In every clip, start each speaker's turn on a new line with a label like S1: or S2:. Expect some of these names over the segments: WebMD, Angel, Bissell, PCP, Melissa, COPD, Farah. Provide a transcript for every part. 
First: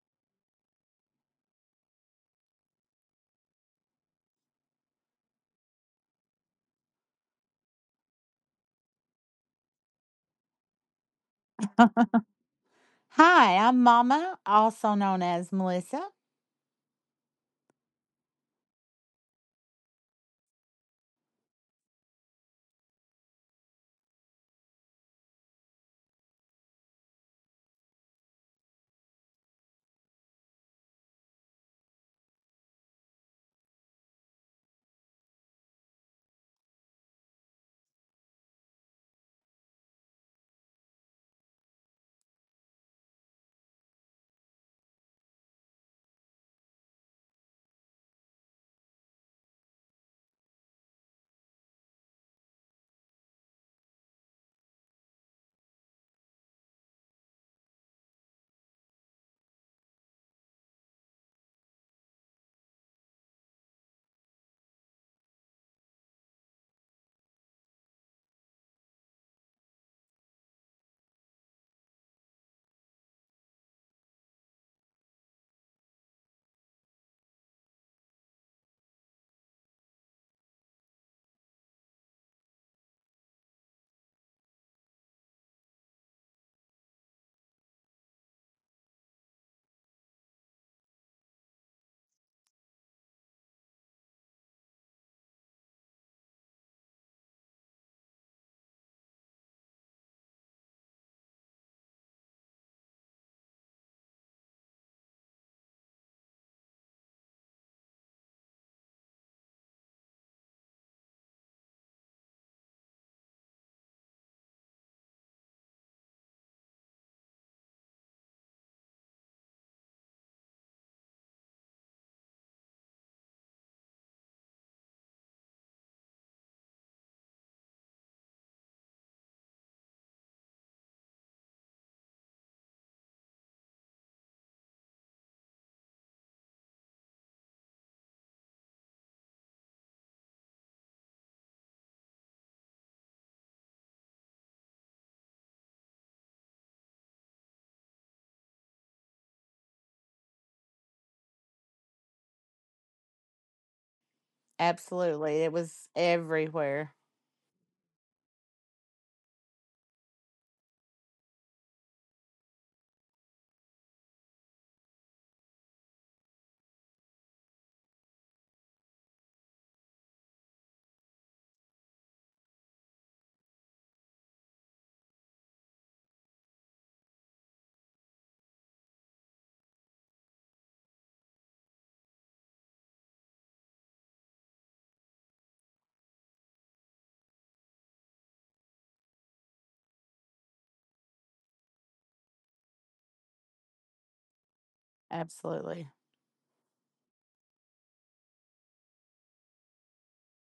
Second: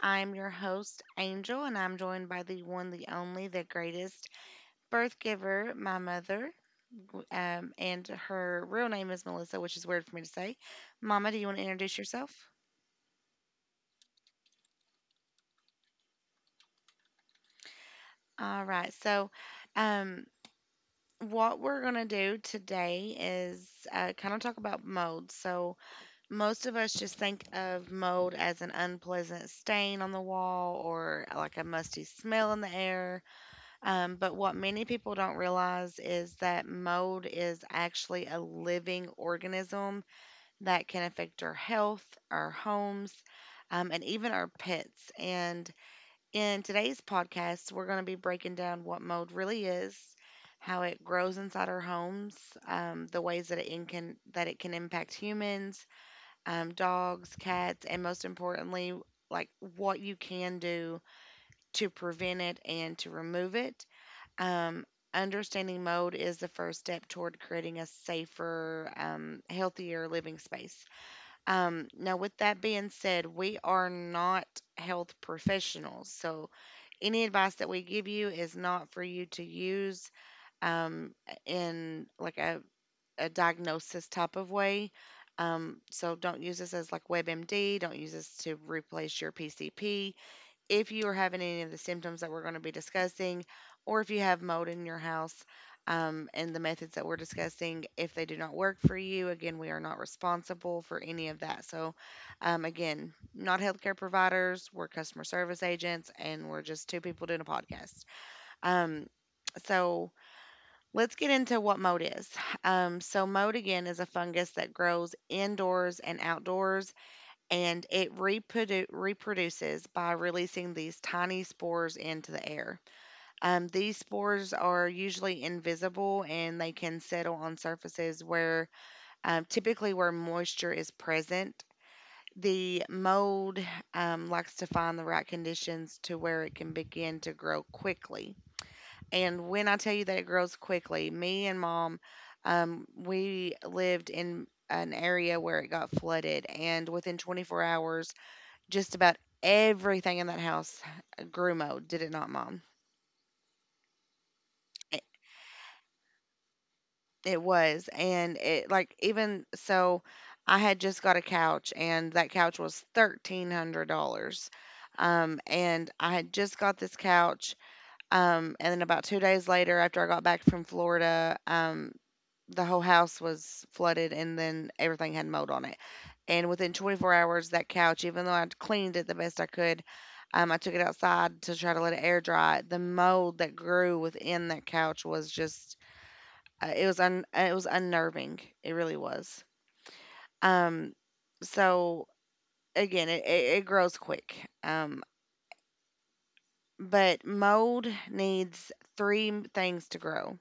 S1: I'm your host, Angel, and I'm joined by the one, the only, the greatest birth giver, my mother. And her real name is Melissa, which is weird for me to say. Mama, do you want to introduce yourself?
S2: Hi, I'm Mama, also known as Melissa.
S1: All right. So, um, what we're going to do today is kind of talk about mold. So, most of us just think of mold as an unpleasant stain on the wall or like a musty smell in the air. But what many people don't realize is that mold is actually a living organism that can affect our health, our homes, and even our pets. And in today's podcast, we're going to be breaking down what mold really is, how it grows inside our homes, the ways that it can impact humans, dogs, cats, and most importantly, like what you can do to prevent it and to remove it. Um, understanding mold is the first step toward creating a safer, healthier living space. Now, with that being said, we are not health professionals. So, any advice that we give you is not for you to use um, in a diagnosis type of way. So, don't use this as like WebMD, don't use this to replace your PCP if you are having any of the symptoms that we're going to be discussing, or if you have mold in your house, and the methods that we're discussing, if they do not work for you, again, we are not responsible for any of that. So, again, not healthcare providers, we're customer service agents, and we're just two people doing a podcast. Um, so, let's get into what mold is. So, mold again is a fungus that grows indoors and outdoors and it reproduces by releasing these tiny spores into the air. These spores are usually invisible and they can settle on surfaces where typically where moisture is present. The mold likes to find the right conditions to where it can begin to grow quickly. And when I tell you that it grows quickly, me and mom, we lived in an area where it got flooded, and within 24 hours, just about everything in that house grew mold, did it not, Mom? It,
S2: Absolutely. It was everywhere.
S1: it was. And it, like, even so, I had just got a couch, and that couch was $1,300. And I had just got this couch. And then about 2 days later, after I got back from Florida, the whole house was flooded and then everything had mold on it. And within 24 hours, that couch, even though I cleaned it the best I could, I took it outside to try to let it air dry. The mold that grew within that couch was just, it was un, it was unnerving. It really was. Um, so again, it grows quick. Um,
S2: Absolutely.
S1: but mold needs three things to grow.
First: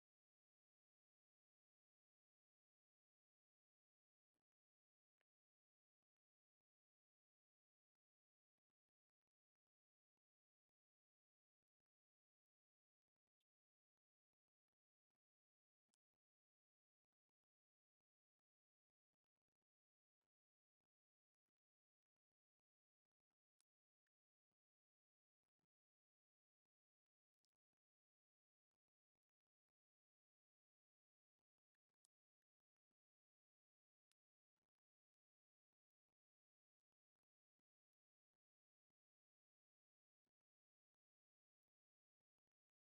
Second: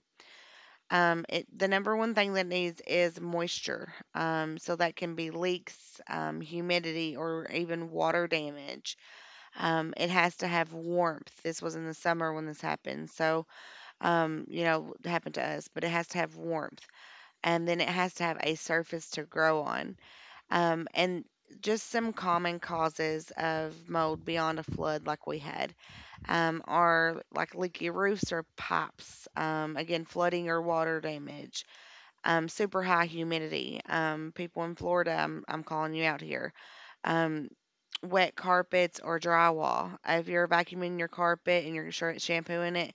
S1: The number one thing that it needs is moisture. So that can be leaks, humidity, or even water damage. It has to have warmth. This was in the summer when this happened. So, you know, it happened to us, but it has to have warmth. And then it has to have a surface to grow on. And just some common causes of mold beyond a flood like we had are like leaky roofs or pipes, again, flooding or water damage, super high humidity. People in Florida, I'm calling you out here. Um, wet carpets or drywall. If you're vacuuming your carpet and you're shampooing it,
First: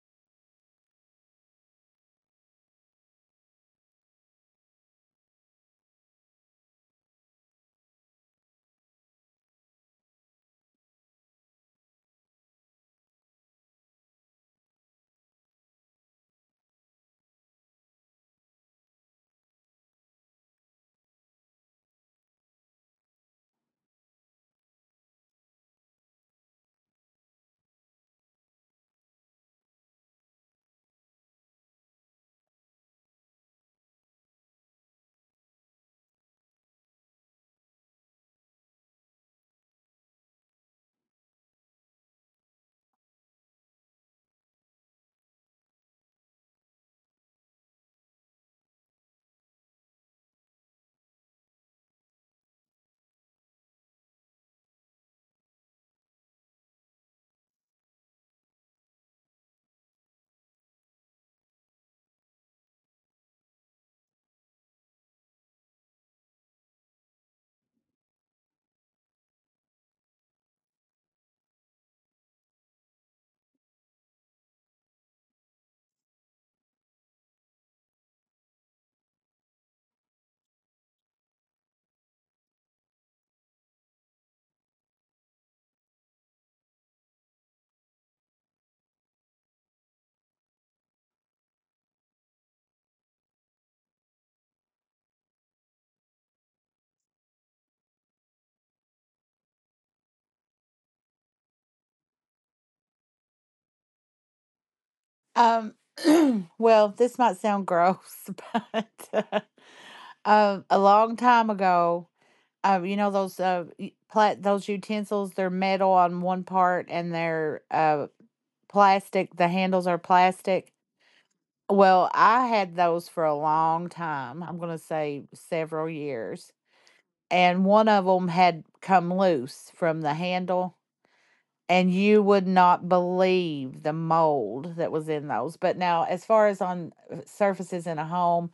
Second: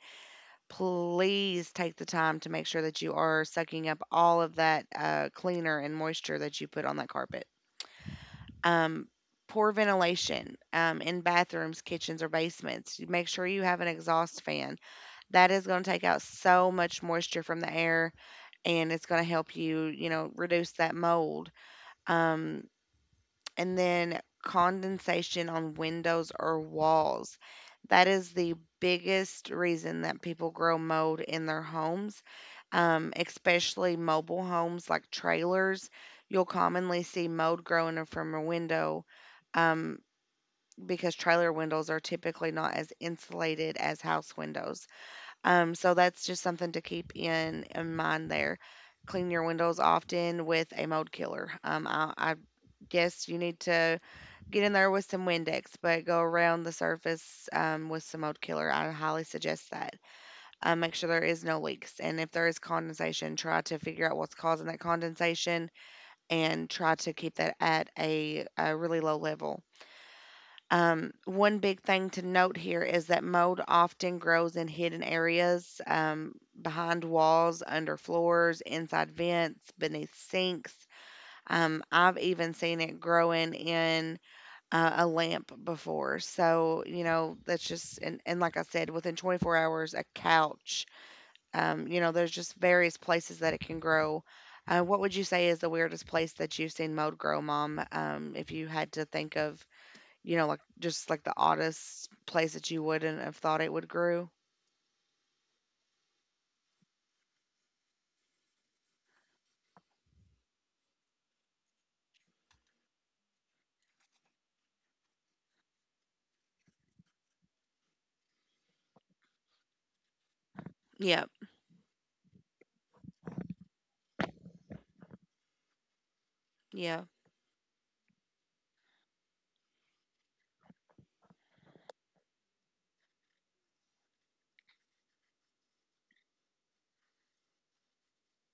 S1: please take the time to make sure that you are sucking up all of that cleaner and moisture that you put on that carpet. Um, poor ventilation in bathrooms, kitchens, or basements. You Make sure you have an exhaust fan. That is going to take out so much moisture from the air and it's going to help you, you know, reduce that mold, um, and then condensation on windows or walls. That is the biggest reason that people grow mold in their homes, especially mobile homes like trailers. You'll commonly see mold growing from a window um, because trailer windows are typically not as insulated as house windows. So that's just something to keep in mind there. Clean your windows often with a mold killer. I guess you need to Get in there with some Windex, but go around the surface with some mold killer. I highly suggest that. Make sure there is no leaks, and if there is condensation, try to figure out what's causing that condensation and try to keep that at a really low level. One big thing to note here is that mold often grows in hidden areas, behind walls, under floors, inside vents, beneath sinks. I've even seen it growing in a lamp before. So, you know, that's just, and like I said, within 24 hours, a couch. You know, there's just various places that it can grow. What would you say is the weirdest place that you've seen mold grow, Mom? If you had to think of, you know, like just like the oddest place that you wouldn't have thought it would grow.
S2: Um well, this might sound gross, but a long time ago, you know those y- plat those utensils, they're metal on one part and they're plastic, the handles are plastic.
S1: Yeah,
S2: Well, I had those for a long time. I'm going to say several years,
S1: yeah,
S2: and one of them had come loose from the handle, and you would not believe the mold that was in those. But now, as far as on surfaces in a home,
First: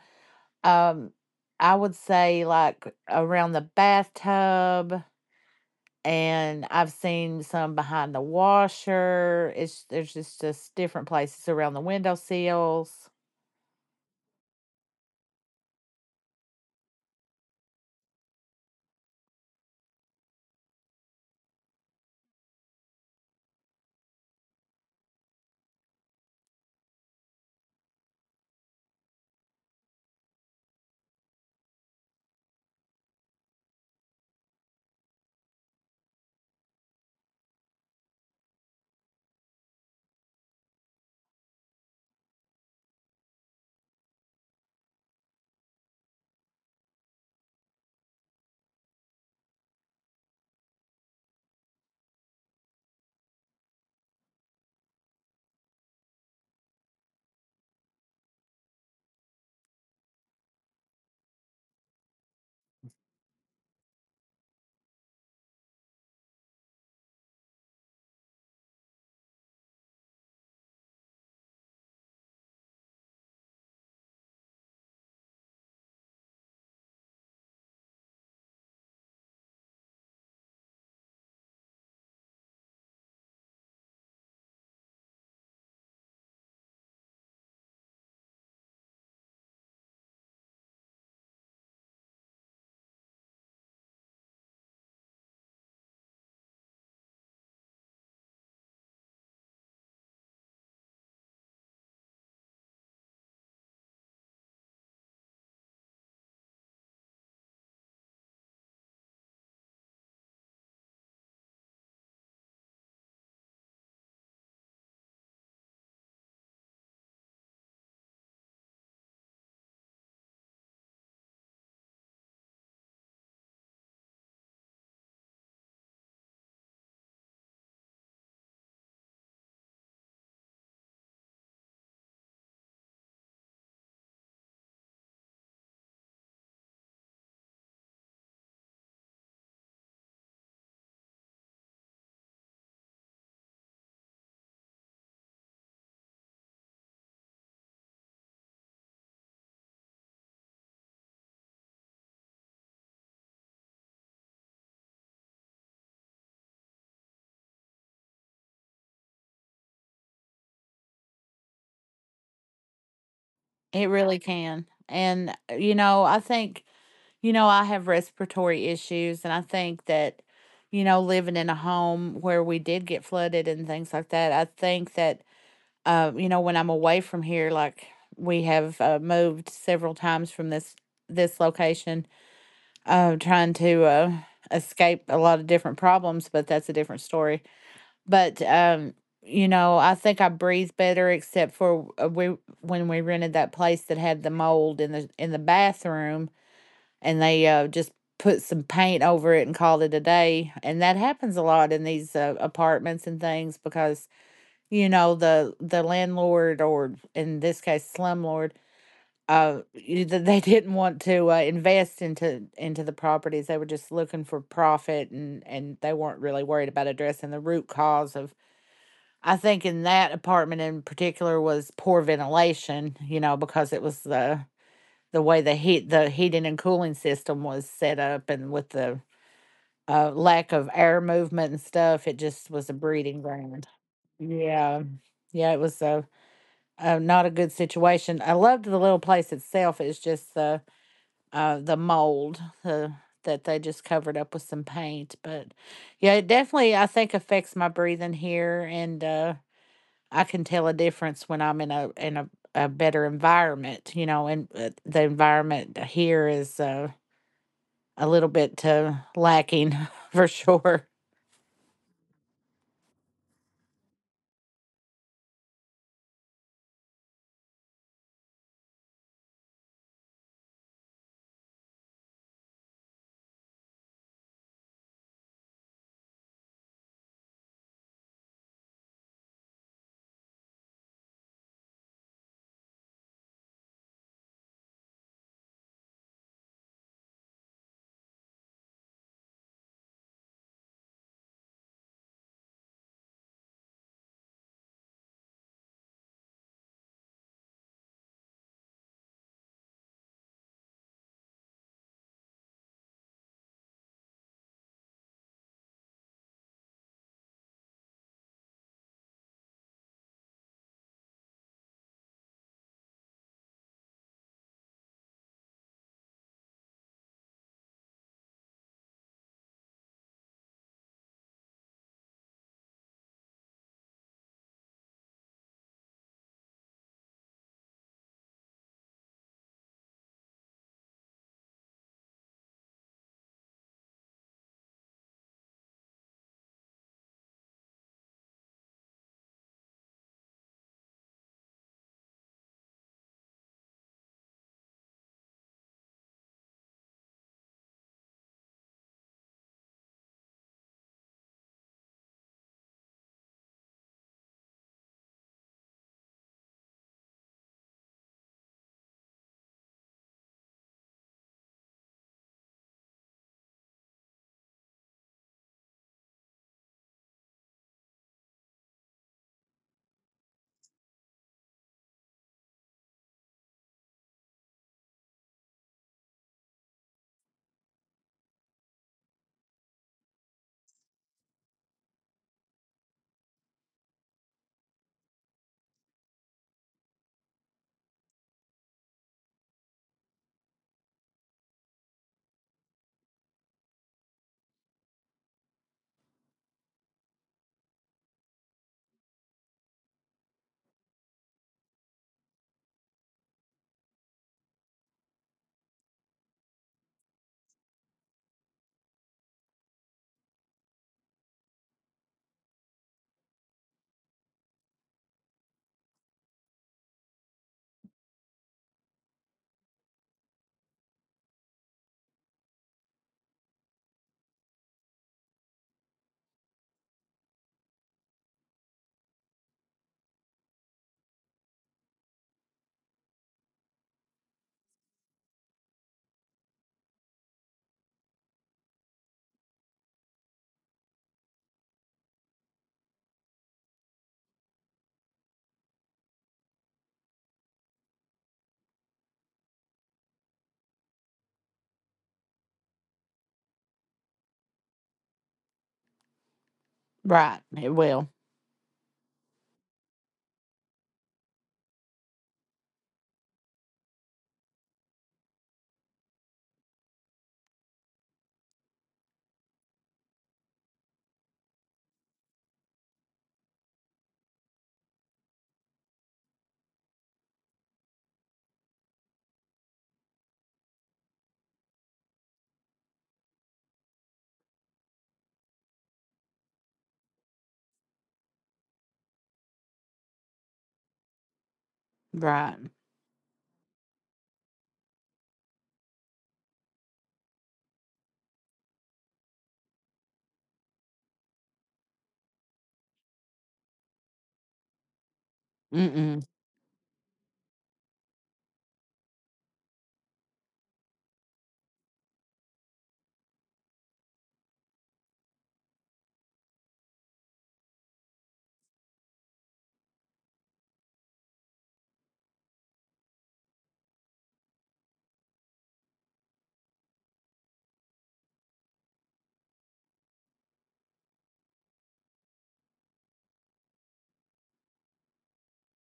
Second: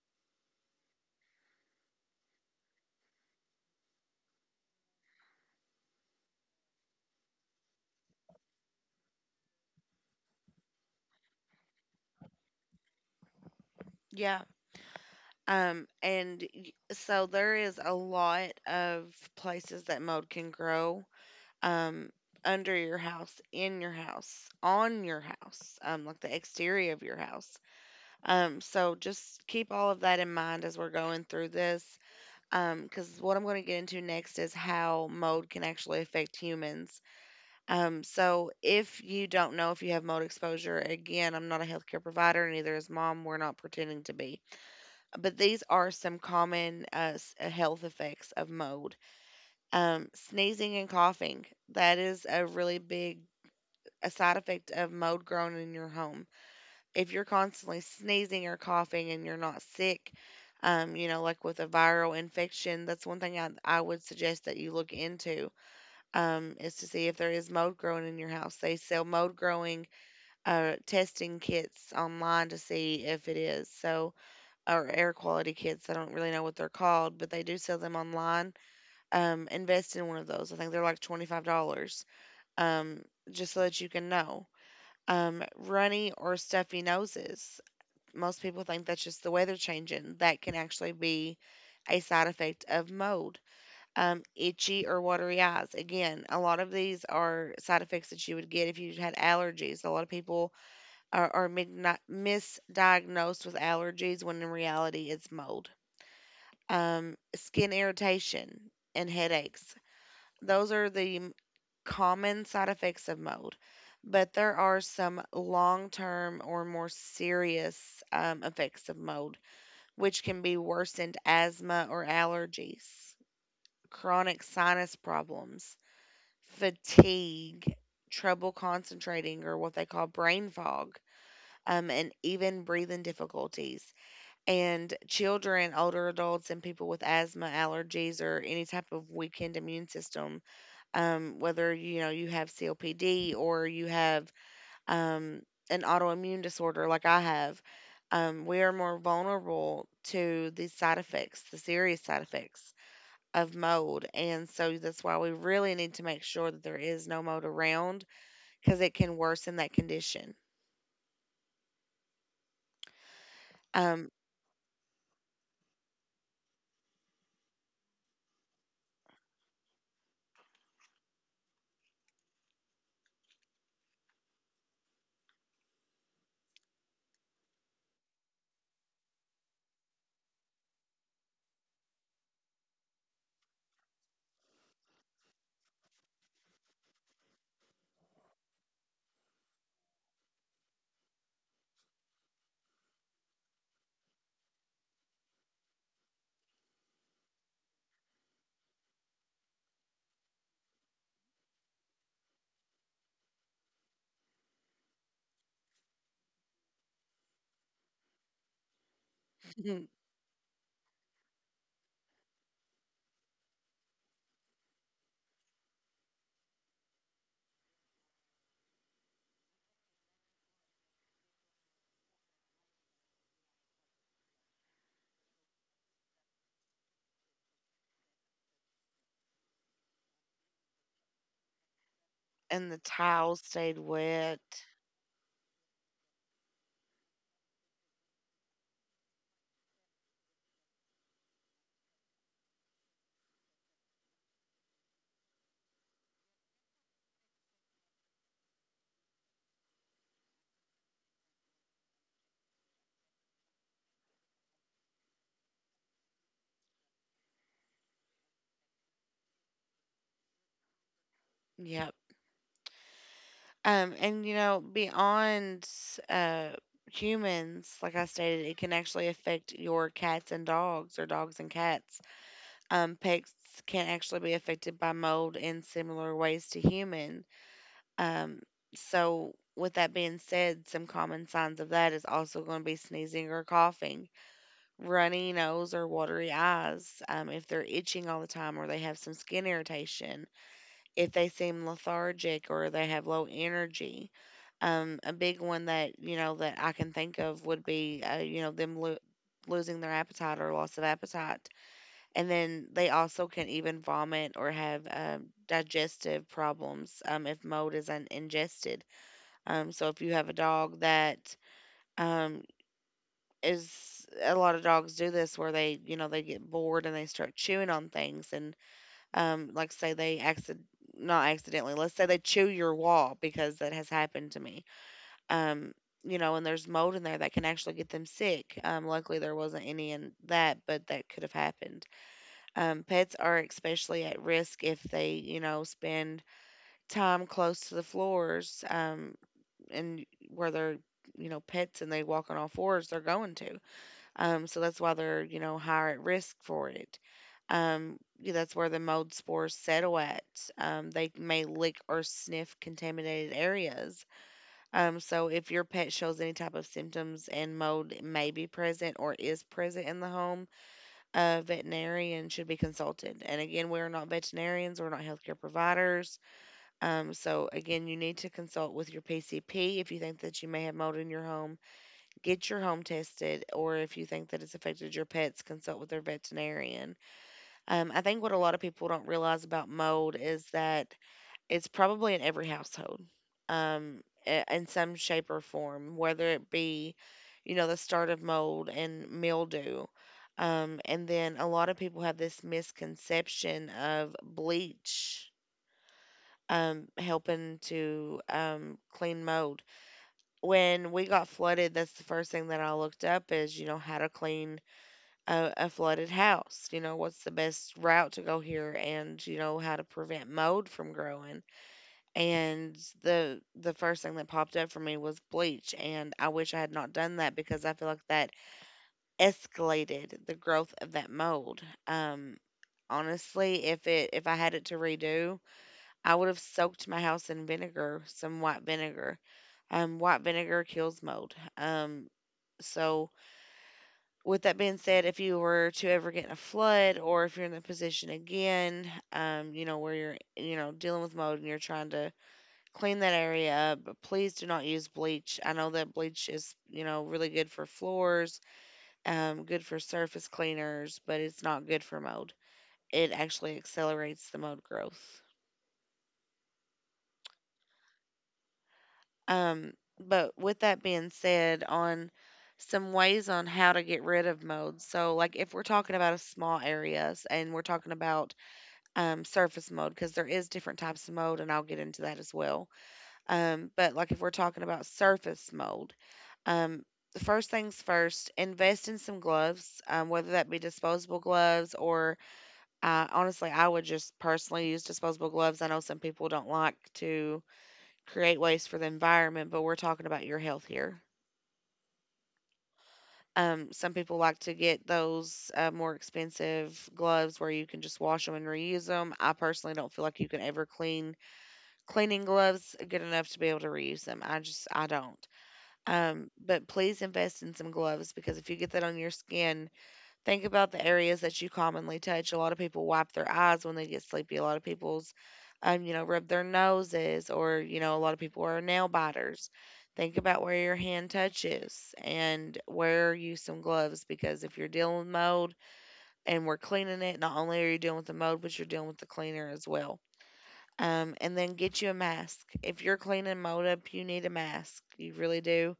S2: um, I would say like around the bathtub, and I've seen some behind the washer. It's There's just different places around the window sills.
S1: yeah. So there is a lot of places that mold can grow, um, under your house, in your house, on your house, like the exterior of your house. So just keep all of that in mind as we're going through this, because what I'm going to get into next is how mold can actually affect humans. So if you don't know if you have mold exposure, again, I'm not a healthcare provider, neither is mom. We're not pretending to be. But these are some common health effects of mold, sneezing and coughing. That is a really big a side effect of mold growing in your home. If you're constantly sneezing or coughing and you're not sick, you know, like with a viral infection, that's one thing I would suggest that you look into, is to see if there is mold growing in your house. They sell mold growing testing kits online to see if it is. So, or air quality kits. I don't really know what they're called, but they do sell them online. Invest in one of those. I think they're like $25, um, just so that you can know. Runny or stuffy noses. Most people think that's just the weather changing. That can actually be a side effect of mold. Itchy or watery eyes. Again, a lot of these are side effects that you would get if you had allergies. A lot of people are misdiagnosed with allergies when in reality it's mold. Skin irritation and headaches. Those are the common side effects of mold, but there are some long term or more serious effects of mold, which can be worsened asthma or allergies, chronic sinus problems, fatigue, trouble concentrating, or what they call brain fog. And even breathing difficulties. And children, older adults, and people with asthma, allergies, or any type of weakened immune system, whether you know you have COPD or you have um, an autoimmune disorder like I have, we are more vulnerable to the side effects, the serious side effects of mold, and so that's why we really need to make sure that there is no mold around because it can worsen that condition.
S2: It
S1: Um,
S2: really can. And you know, I think, you know, I have respiratory issues, and I think that, you know, living in a home where we did get flooded and things like that, I think that, you know, when I'm away from here, like we have moved several times from this location, trying to escape a lot of different problems, but that's a different story. But you know, I think I breathe better, except for we when we rented that place that had the mold in the bathroom, and they just put some paint over it and called it a day. And that happens a lot in these apartments and things because, you know, the landlord, or in this case, slumlord. They didn't want to invest into the properties. They were just looking for profit, and they weren't really worried about addressing the root cause of. I think in that apartment in particular was poor ventilation. You know, because it was the way the heat the heating and cooling system was set up, and with the lack of air movement and stuff, it just was
S1: and
S2: a
S1: the
S2: breeding
S1: towel
S2: ground.
S1: stayed wet.
S2: Yeah, yeah it was a not a good situation. I loved the little place itself. It's just the mold that they just covered up with some paint. But yeah, it definitely, I think, affects my breathing here, and I can tell a difference when I'm in a a better environment, you know. And the environment here is a little bit lacking for sure.
S1: Yep. And you know, beyond uh, humans, like I stated, it can actually affect your cats and dogs, or dogs and cats. Pets can actually be affected by mold in similar ways to human. Um, so, with that being said, some common signs of that is also going to be sneezing or coughing, runny nose or watery eyes. If they're itching all the time or they have some skin irritation if they seem lethargic or they have low energy. A big one that you know that I can think of would be you know them losing their appetite or loss of appetite, and then they also can even vomit or have digestive problems if mold is ingested. So if you have a dog that um, is a lot of dogs do this where they you know they get bored and they start chewing on things and, like say they accident not accidentally, let's say they chew your wall because that has happened to me. Um, you know, and there's mold in there that can actually get them sick. Luckily there wasn't any in that, but that could have happened. Pets are especially at risk if they, you know, spend time close to the floors, and where they're, you know, pets and they walk on all fours, they're going to. So that's why they're, you know, higher at risk for it. Yeah, that's where the mold spores settle at. They may lick or sniff contaminated areas. So if your pet shows any type of symptoms and mold may be present or is present in the home, a veterinarian should be consulted. And again, we're not veterinarians, we're not healthcare providers. So again, you need to consult with your PCP if you think that you may have mold in your home. Get your home tested, or if you think that it's affected your pets, consult with their veterinarian. I think what a lot of people don't realize about mold is that it's probably in every household, in some shape or form, whether it be, you know, the start of mold and mildew. And then a lot of people have this misconception of bleach helping to clean mold. When we got flooded, that's the first thing that I looked up is, you know, how to clean a flooded house. You know, what's the best route to go here and, you know, how to prevent mold from growing. And the first thing that popped up for me was bleach. And I wish I had not done that because I feel like that escalated the growth of that mold. Um Honestly, if I had it to redo, I would have soaked my house in vinegar, some white vinegar. White vinegar kills mold. So, with that being said, if you were to ever get in a flood, or if you're in the position again, you know where you're, you know, dealing with mold and you're trying to clean that area up, but please do not use bleach. I know that bleach is, you know, really good for floors, good for surface cleaners, but it's not good for mold. It actually accelerates the mold growth.
S2: Right, it will.
S1: Um, but with that being said, on some ways on how to get rid of modes. So, like if we're talking about a small areas and we're talking about surface mode, because there is different types of mode, and I'll get into that as well. But like if we're talking about surface mode, um, the first things first, invest in some gloves, whether that be disposable gloves or honestly, I would just personally use disposable gloves. I know some people don't like to create waste for the environment, but we're talking about your health here.
S2: Right.
S1: Some people like to get those more expensive gloves where you can just wash them and reuse them. I personally don't feel like you can ever clean cleaning gloves good enough to be able to reuse them. I just I don't.
S2: Mm-mm.
S1: But please invest in some gloves because if you get that on your skin, think about the areas that you commonly touch. A lot of people wipe their eyes when they get sleepy. A lot of people's, you know, rub their noses, or you know, a lot of people are nail biters. Think about where your hand touches and wear you some gloves because if you're dealing with mold and we're cleaning it, not only are you dealing with the mold, but you're dealing with the cleaner as well. And then get you a mask. If you're cleaning mold up, you need a mask. You really do.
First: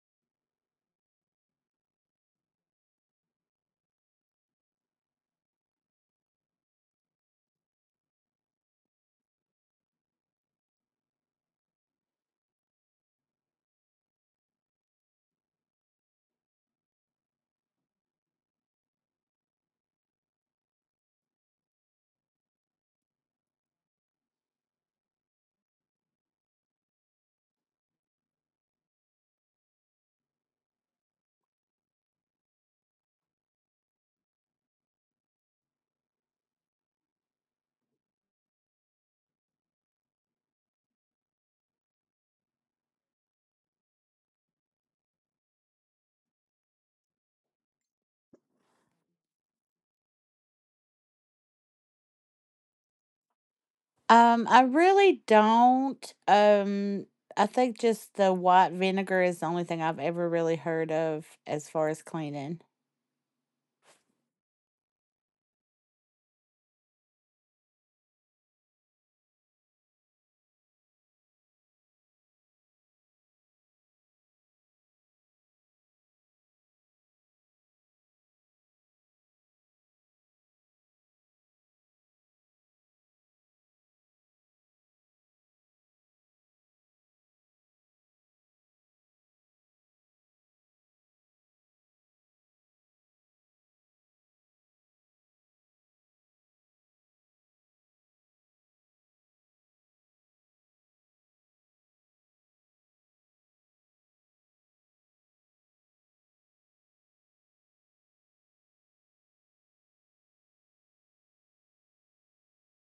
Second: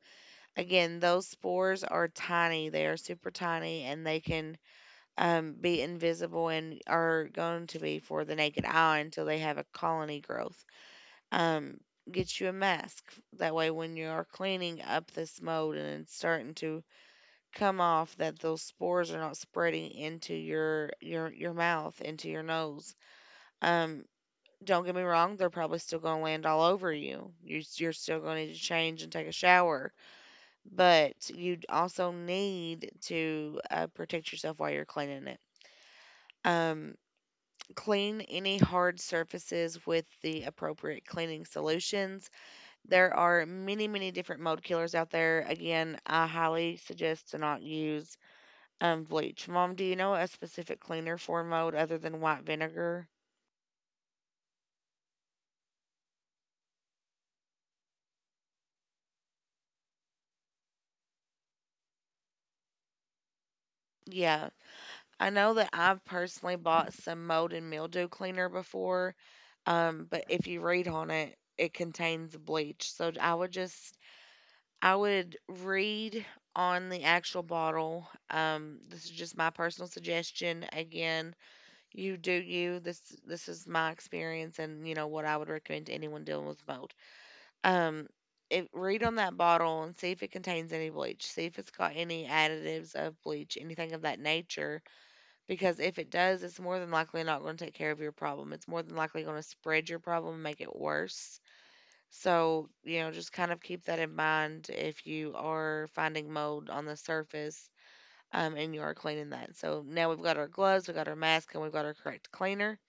S1: Again, those spores are tiny. They are super tiny and they can be invisible and are going to be for the naked eye until they have a colony growth. Um, get you a mask. That way, when you are cleaning up this mold and it's starting to come off, that those spores are not spreading into your mouth, into your nose. Um, don't get me wrong; they're probably still going to land all over you. You're still going to need to change and take a shower, but you also need to protect yourself while you're cleaning it. Um, Clean any hard surfaces with the appropriate cleaning solutions. There are many, many different mold killers out there. Again, I highly suggest to not use bleach. Mom, do you know a specific cleaner for mold other than white vinegar?
S2: I really don't. I think just the white vinegar is the only thing I've ever really heard of as far as cleaning.
S1: Yeah, I know that I've personally bought some mold and mildew cleaner before, but if you read on it, it contains bleach. So I would read on the actual bottle. This is just my personal suggestion. Again, you do you. This is my experience, and you know what I would recommend to anyone dealing with mold. Um, if, Read on that bottle and see if it contains any bleach. See if it's got any additives of bleach, anything of that nature. Because if it does, it's more than likely not going to take care of your problem. It's more than likely going to spread your problem and make it worse. So, you know, just kind of keep that in mind if you are finding mold on the surface and you are cleaning that. So now we've got our gloves, we've got our mask, and we've got our correct cleaner.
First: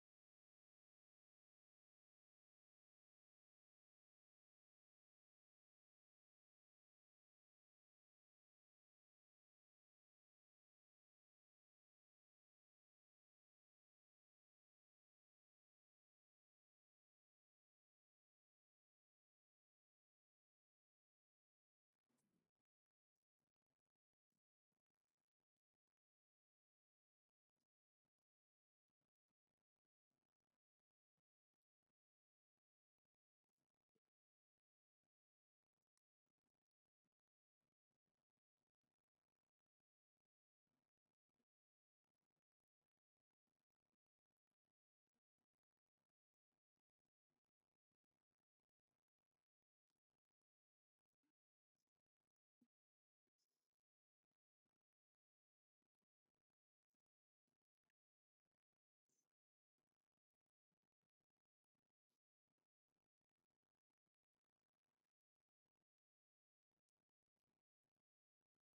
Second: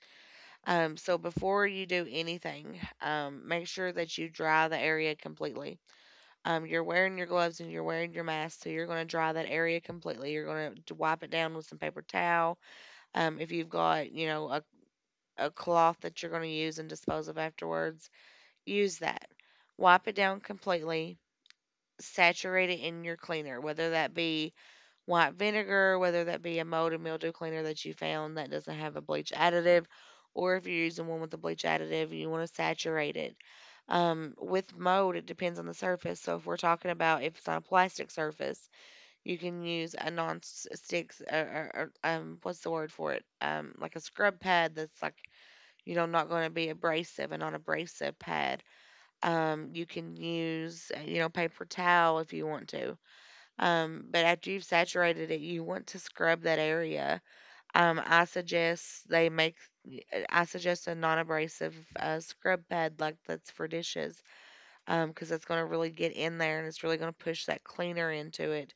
S1: So before you do anything, make sure that you dry the area completely. You're wearing your gloves and you're wearing your mask, so you're going to dry that area completely. You're going to wipe it down with some paper towel. If you've got, you know, a cloth that you're going to use and dispose of afterwards, use that. Wipe it down completely, saturate it in your cleaner, whether that be white vinegar, whether that be a mold and mildew cleaner that you found that doesn't have a bleach additive, or if you're using one with a bleach additive, you want to saturate it. With mold, it depends on the surface. So if we're talking about if it's on a plastic surface, you can use a non-stick, what's the word for it? Like a scrub pad that's like, you know, not going to be abrasive, a non-abrasive pad. You can use, you know, paper towel if you want to. But after you've saturated it, you want to scrub that area. Um, I suggest they make, I suggest a non-abrasive scrub pad like that's for dishes, because that's going to really get in there and it's really going to push that cleaner into it,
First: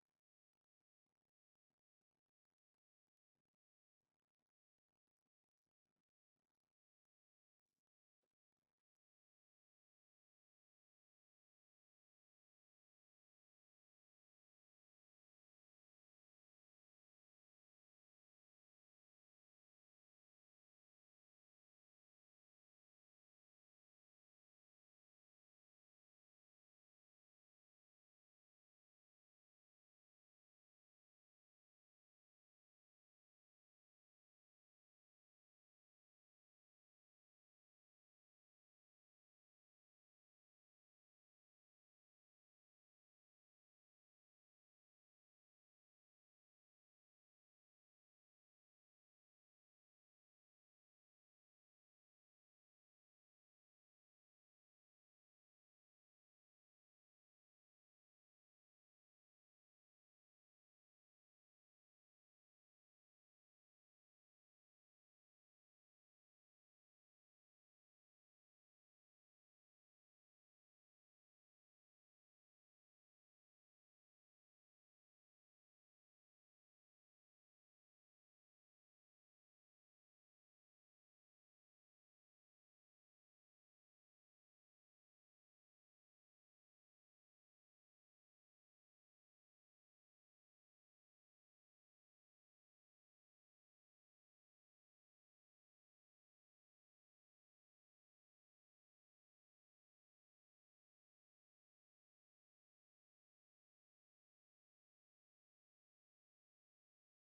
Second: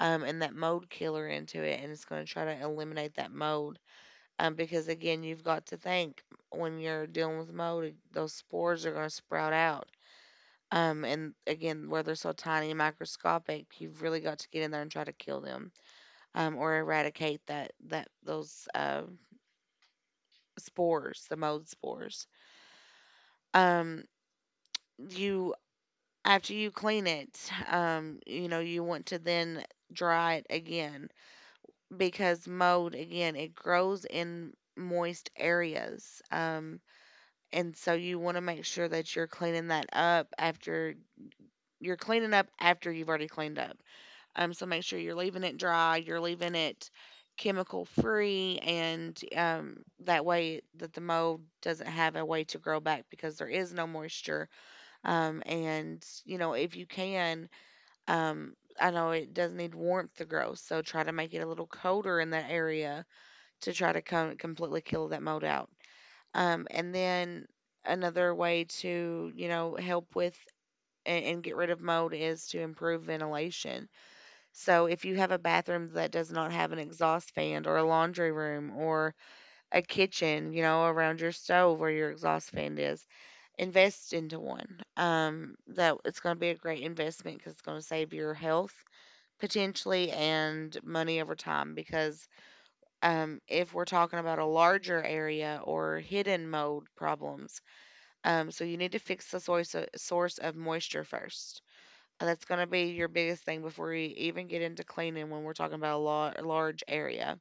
S1: and that mold killer into it, and it's going to try to eliminate that mold. Because again, you've got to think when you're dealing with mold, those spores are going to sprout out. And again, where they're so tiny and microscopic, you've really got to get in there and try to kill them or eradicate that those spores, the mold spores. Um, you After you clean it, you know you want to then dry it again because mold again it grows in moist areas. And so you want to make sure that you're cleaning up after you've already cleaned up. Make sure you're leaving it dry, you're leaving it chemical free, and that way that the mold doesn't have a way to grow back because there is no moisture. And you know, if you can, I know it does need warmth to grow, so try to make it a little colder in that area to try to come completely kill that mold out. And then another way to you know help with and get rid of mold is to improve ventilation. So if you have a bathroom that does not have an exhaust fan or a laundry room or a kitchen, you know, around your stove where your exhaust fan is, invest into one. That it's going to be a great investment because it's going to save your health potentially and money over time. Because if we're talking about a larger area or hidden mold problems, so you need to fix the source of moisture first. And that's going to be your biggest thing before you even get into cleaning when we're talking about a large area.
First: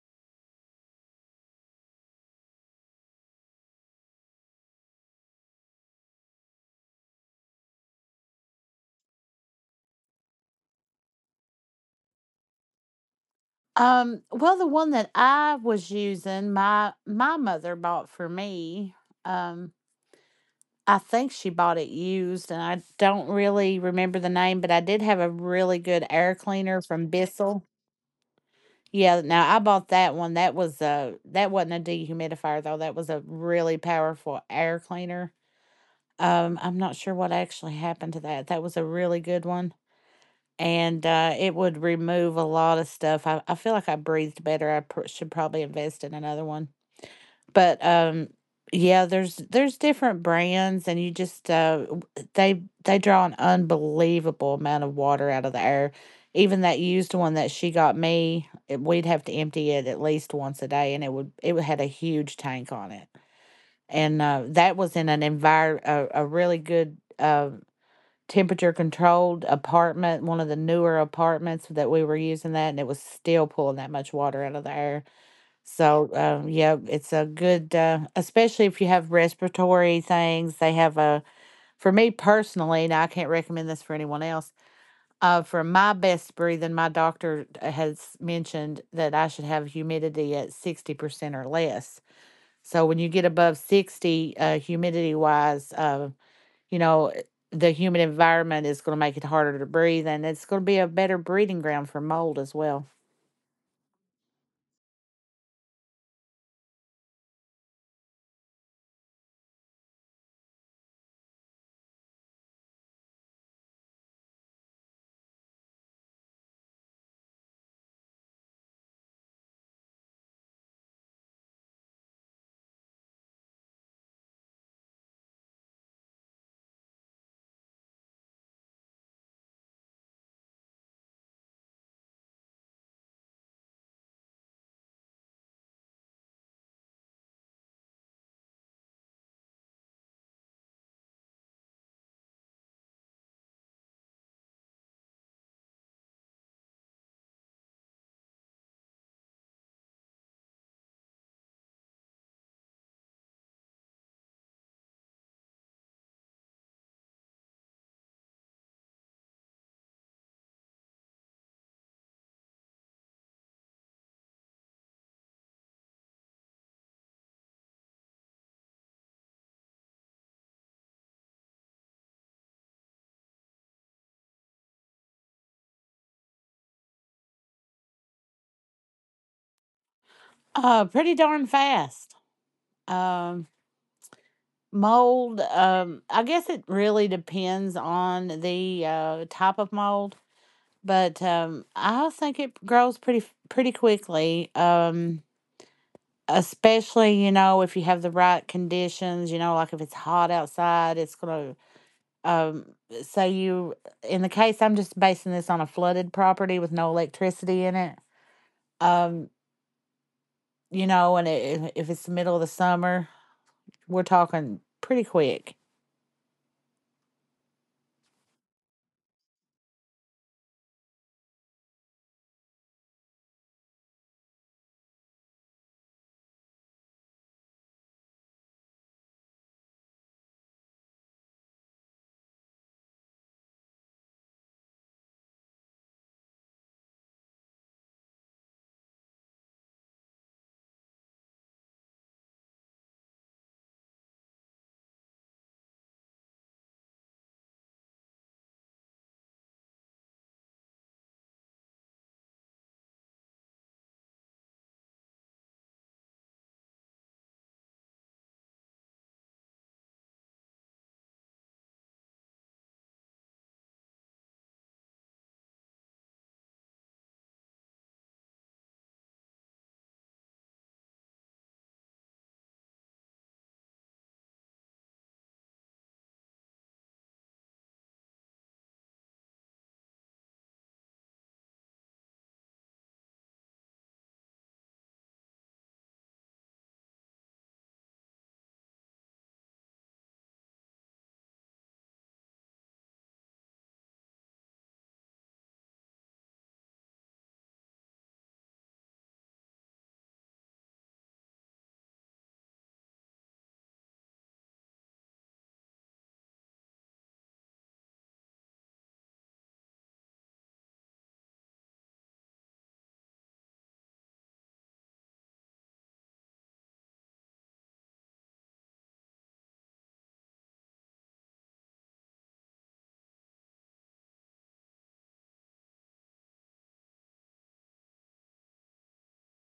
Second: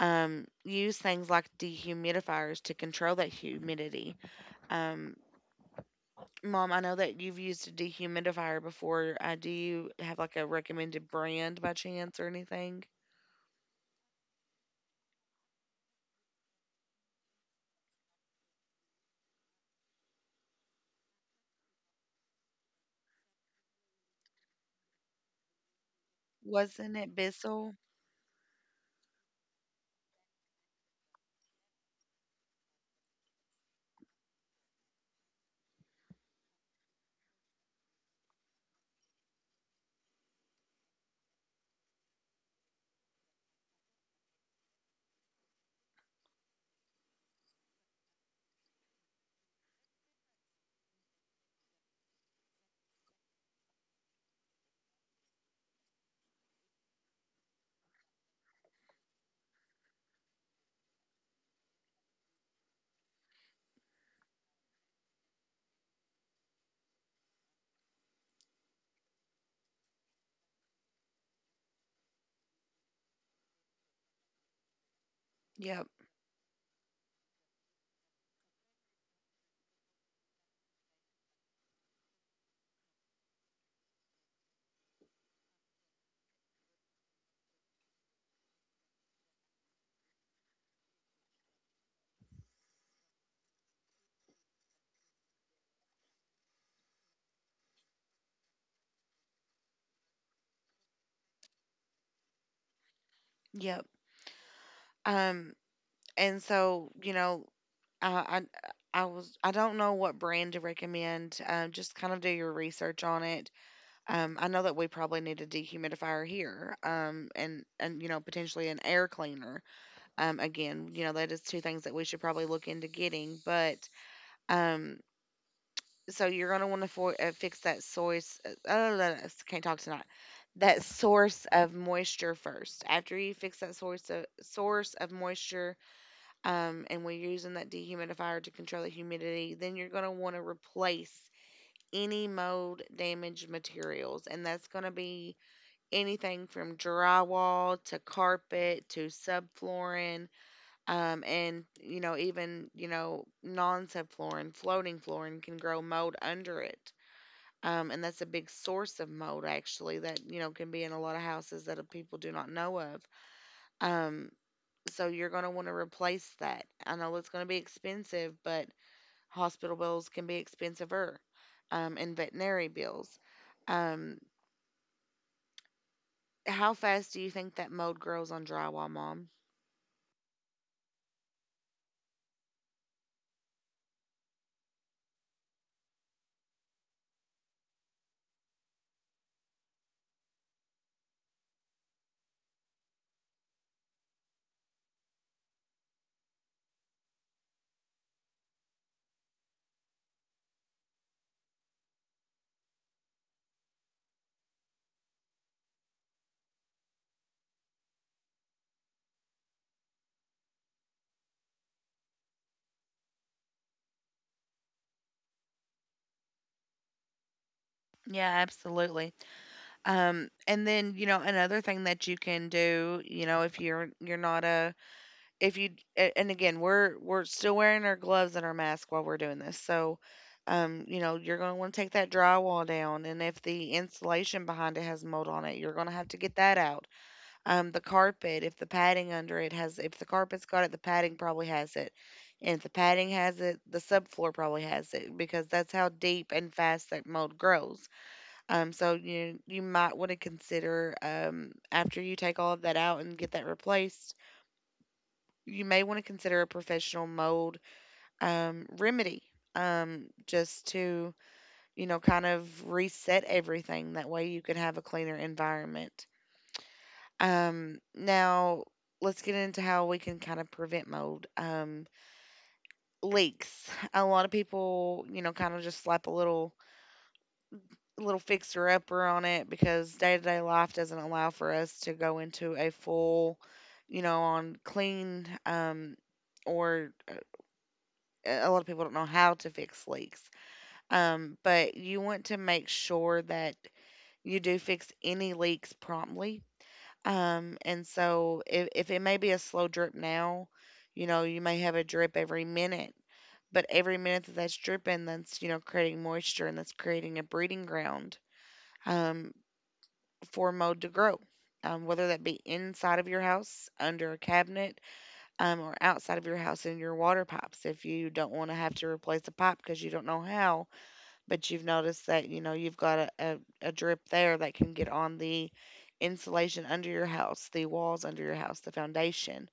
S1: Use things like dehumidifiers to control that humidity. Um, Mom, I know that you've used a dehumidifier before. Do you have like a recommended brand by chance or anything?
S2: Well, the one that I was using, my mother bought for me. Um, I think she bought it used, and I don't really remember the name, but I did have a really good air cleaner
S1: Wasn't
S2: from
S1: it
S2: Bissell.
S1: Bissell?
S2: Yeah, no, I bought that one. That was a that wasn't a dehumidifier though. That was a really powerful air cleaner. I'm not sure what actually happened to that. That was a really good one, and it would remove a lot of stuff. I feel like I breathed better. I pr- should probably invest in another one, but um, yeah, there's different brands, and you just they draw an unbelievable amount of water out of the air. Even that used one that she got me, we'd have to empty it at least once a day, and it had a huge tank on it. And uh, that was in an envir a really good uh, temperature controlled apartment, one of the newer apartments that we were using that, and it was still pulling that much water out of the air.
S1: Yep,
S2: So, yeah, it's a good, especially if you have respiratory things. They have a, for me personally, now I can't recommend this for anyone else. For my best breathing, my doctor has mentioned that I should have humidity at 60% or less. So when you get above 60, humidity wise, you know, the humid environment is going to make it harder to breathe, and it's going to be a better breeding ground for mold as well.
S1: yep. Um, and so you know, I I don't know what brand to recommend. Just kind of do your research on it. I know that we probably need a dehumidifier here, and you know potentially an air cleaner. Again, you know that is two things that we should probably look into getting. But um, so you're gonna want to fix that source. Uh, uh, uh, can't talk tonight. That source of moisture first. After you fix that source of moisture, and we're using that dehumidifier to control the humidity, then you're gonna want to replace any mold damaged materials, and that's gonna be anything from drywall to carpet to subflooring, and you know even you know non-subflooring, floating flooring can grow mold under it. And that's a big source of mold actually that you know can be in a lot of houses that people do not know of. Um, so you're going to want to replace that. I know it's going to be expensive, but hospital bills can be expensiver, and veterinary bills. Um, how fast do you think that mold grows on drywall, Mom?
S2: Pretty darn fast. Um, Mold, I guess it really depends on the type of mold, but I think it grows pretty quickly, especially, you know, if you have the right conditions. You know, like if it's hot outside, it's gonna, um, so you, in the case, I'm just basing this on a flooded property with no electricity in it, um, you know, and I if it's the middle of the summer, we're talking pretty quick.
S1: Yeah, absolutely. And then, you know, another thing that you can do, you know, if you're not a if you and again, we're still wearing our gloves and our mask while we're doing this. So, you know, you're going to want to take that drywall down, and if the insulation behind it has mold on it, you're going to have to get that out. The carpet, if the padding under it has, if the carpet's got it, the padding probably has it. And if the padding has it, the subfloor probably has it because that's how deep and fast that mold grows. So you might want to consider after you take all of that out and get that replaced, you may want to consider a professional mold remedy, just to you know kind of reset everything. That way you can have a cleaner environment. Now let's get into how we can kind of prevent mold, leaks. A lot of people you know kind of just slap a little little fixer upper on it because day to day life doesn't allow for us to go into a full, you know, on clean, or a lot of people don't know how to fix leaks. But you want to make sure that you do fix any leaks promptly. And so if it may be a slow drip now, you know, you may have a drip every minute. But every minute that that's dripping, that's you know creating moisture and that's creating a breeding ground, Um, for mold to grow, whether that be inside of your house, under a cabinet, or outside of your house in your water pipes. If you don't want to have to replace a pipe because you don't know how, but you've noticed that you know you've got a drip there that can get on the insulation under your house, the walls under your house, the foundation,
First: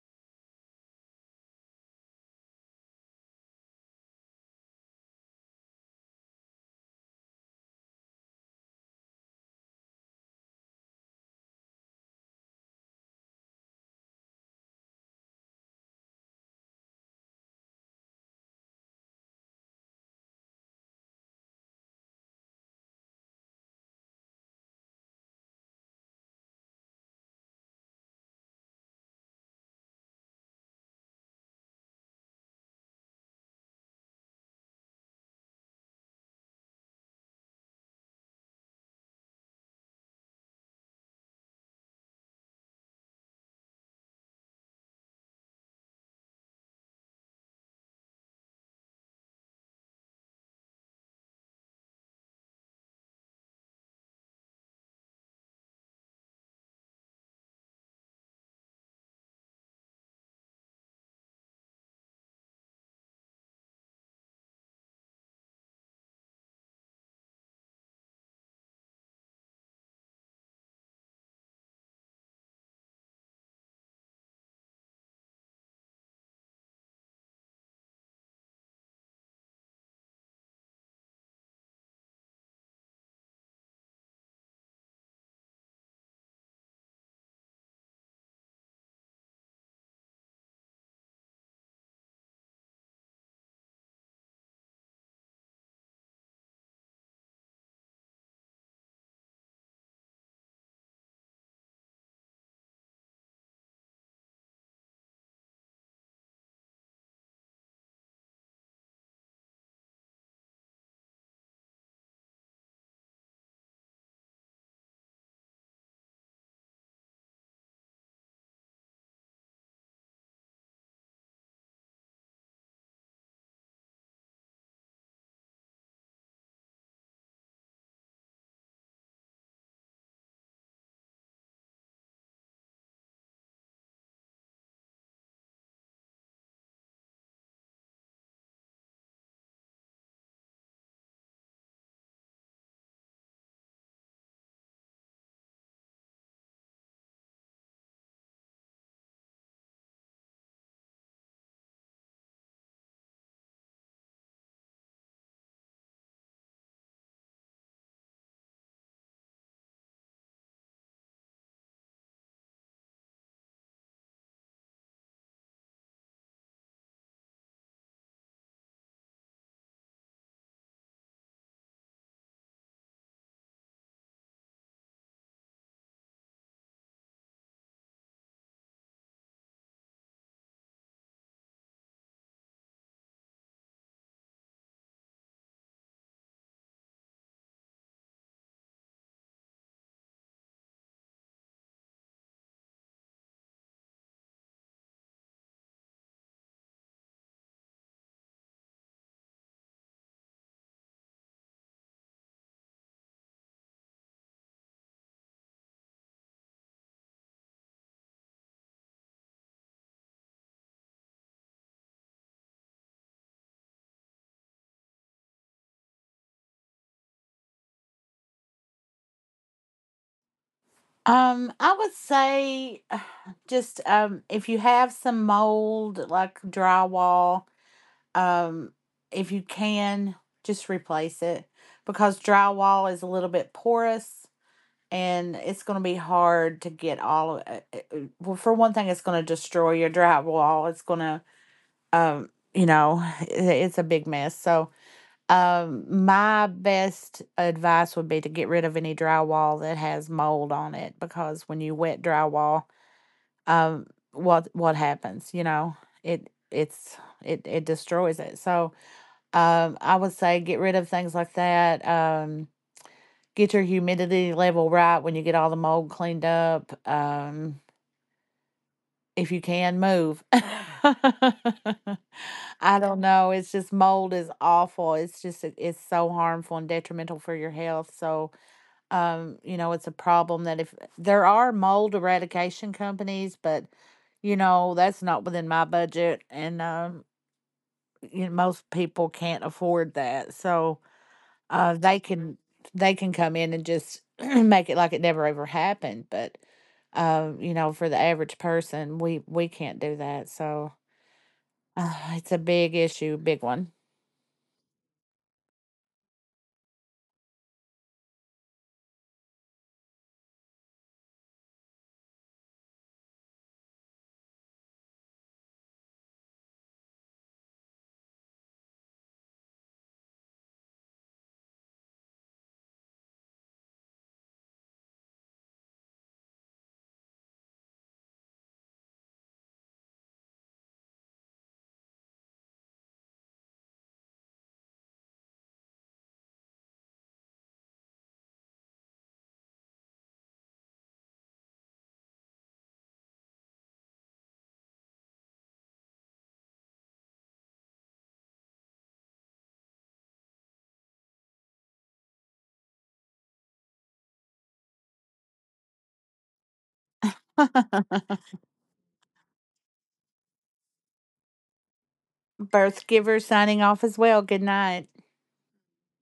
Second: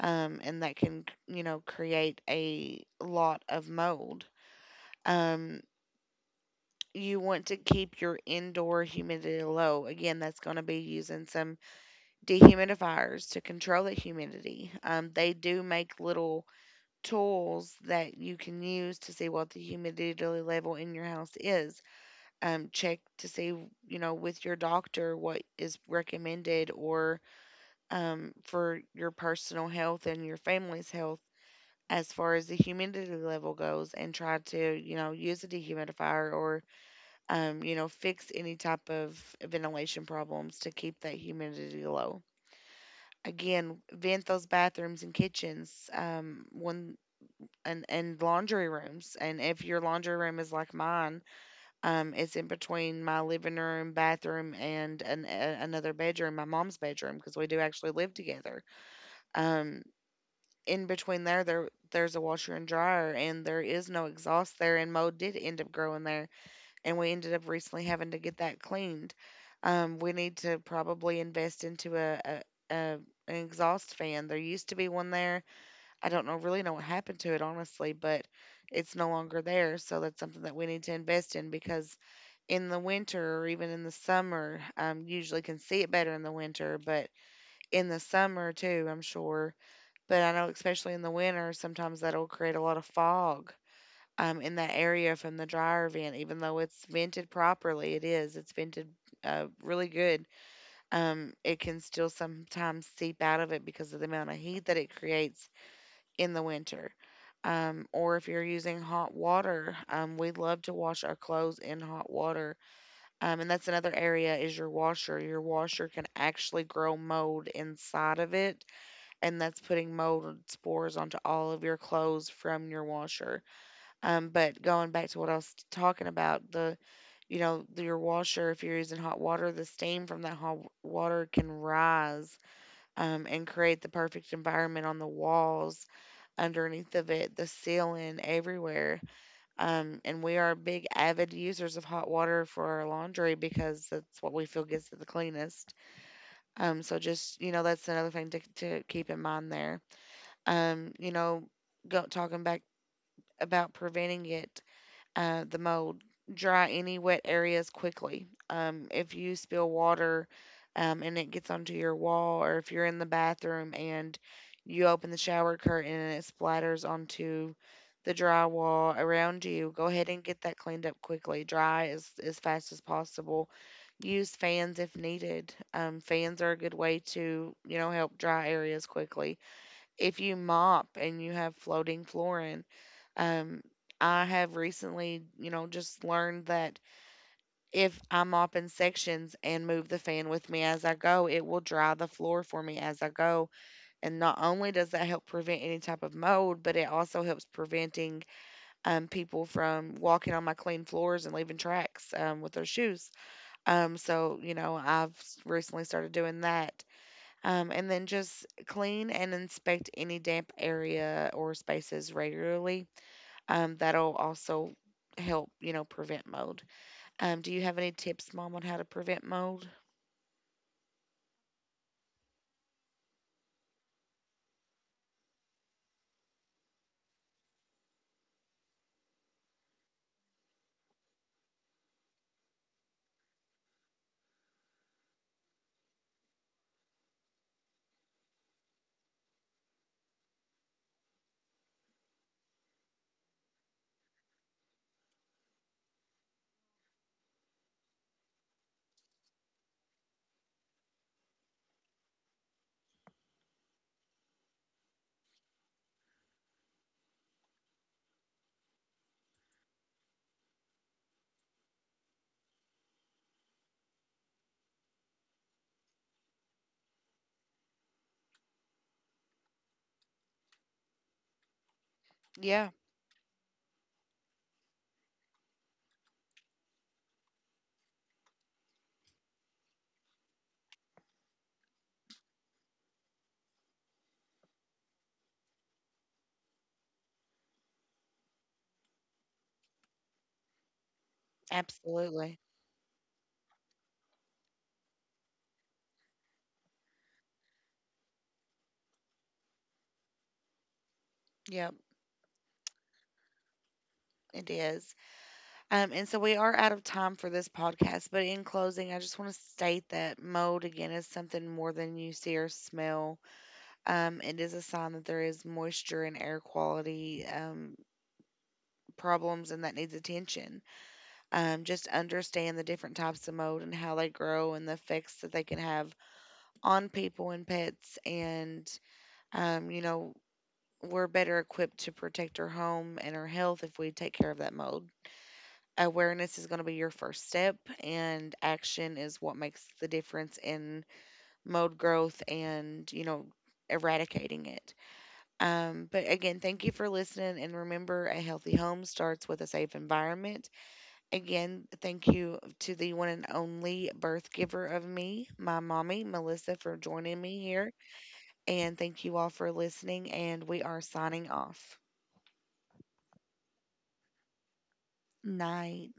S1: and that can you know create a lot of mold. Um, you want to keep your indoor humidity low. Again, that's going to be using some dehumidifiers to control the humidity. They do make little tools that you can use to see what the humidity level in your house is. Check to see, you know, with your doctor what is recommended or, for your personal health and your family's health as far as the humidity level goes and try to, you know, use a dehumidifier or, you know, fix any type of ventilation problems to keep that humidity low. Again, vent those bathrooms and kitchens, one, and laundry rooms. And if your laundry room is like mine, it's in between my living room, bathroom, and another bedroom, my mom's bedroom, because we do actually live together, um in between there there's a washer and dryer and there is no exhaust there and mold did end up growing there and we ended up recently having to get that cleaned. We need to probably invest into a an exhaust fan. There used to be one there. I don't know really know what happened to it honestly, but it's no longer there. So that's something that we need to invest in because in the winter or even in the summer, usually can see it better in the winter, but in the summer too, I'm sure. But I know especially in the winter, sometimes that'll create a lot of fog, in that area from the dryer vent, even though it's vented properly. It is. It's vented really good. It can still sometimes seep out of it because of the amount of heat that it creates in the winter. Or if you're using hot water, we love to wash our clothes in hot water. And that's another area is your washer. Your washer can actually grow mold inside of it, and that's putting mold spores onto all of your clothes from your washer. But going back to what I was talking about, the your washer, if you're using hot water, the steam from that hot water can rise, and create the perfect environment on the walls, underneath of it, the ceiling, everywhere. And we are big avid users of hot water for our laundry because that's what we feel gets it the cleanest. So just you know that's another thing to keep in mind there. You know, talking back about preventing it, the mold. Dry any wet areas quickly. If you spill water, and it gets onto your wall, or if you're in the bathroom and you open the shower curtain and it splatters onto the drywall around you, go ahead and get that cleaned up quickly. Dry as fast as possible. Use fans if needed. Fans are a good way to, you know, help dry areas quickly. If you mop and you have floating flooring, um, I have recently, you know, just learned that if I mop in sections and move the fan with me as I go, it will dry the floor for me as I go. And not only does that help prevent any type of mold, but it also helps preventing, people from walking on my clean floors and leaving tracks, with their shoes. So, you know, recently started doing that. And then just clean and inspect any damp area or spaces regularly, that'll also help, you know, prevent mold. Do you have any tips, Mom, on how to prevent mold?
S2: I would say just um, if you have some mold like drywall, um, if you can, just replace it, because drywall is a little bit porous, and it's going to be hard to get all of well, for one thing, it's going to destroy your drywall. It's going to um, you know, it's a big mess. So, my best advice would be to get rid of any drywall that has mold on it, because when you wet drywall, um, what happens? You know, it it's it it destroys it. So, I would say get rid of things like that. Get your humidity level right when you get all the mold cleaned up. If you can, move. I
S1: Yeah.
S2: don't know. It's just mold is awful. It's just it's so harmful and detrimental for your health. So, you know, it's a problem that, if there are mold eradication companies, but you know, that's not within my budget, and um, you know, most people can't afford that. So, uh, they can
S1: Absolutely.
S2: they can come in and just make it like it never ever happened. But you know, for the average person, we can't do that. So
S1: Yep,
S2: it's a big issue, big one.
S1: it is. And so we are out of time for this podcast, but in closing, I just want to state that mold, again, is something more than you see or smell. It is a sign that there is moisture and air quality, problems and that needs attention. Just understand the different types of mold and how they grow and the effects that they can have on people and pets, and you know we're better equipped to protect our home and our health if we take care of that mold. Awareness is going to be your first step, and action is what makes the difference in mold growth and you know eradicating it. But again, thank you for listening, and remember, a healthy home starts with a safe environment. Again, thank you to the one and only birth giver of me, my mommy, Melissa, for joining me here. And thank you all for listening. And we are signing off.
S2: Birth giver signing off as well. Good night.
S1: Night.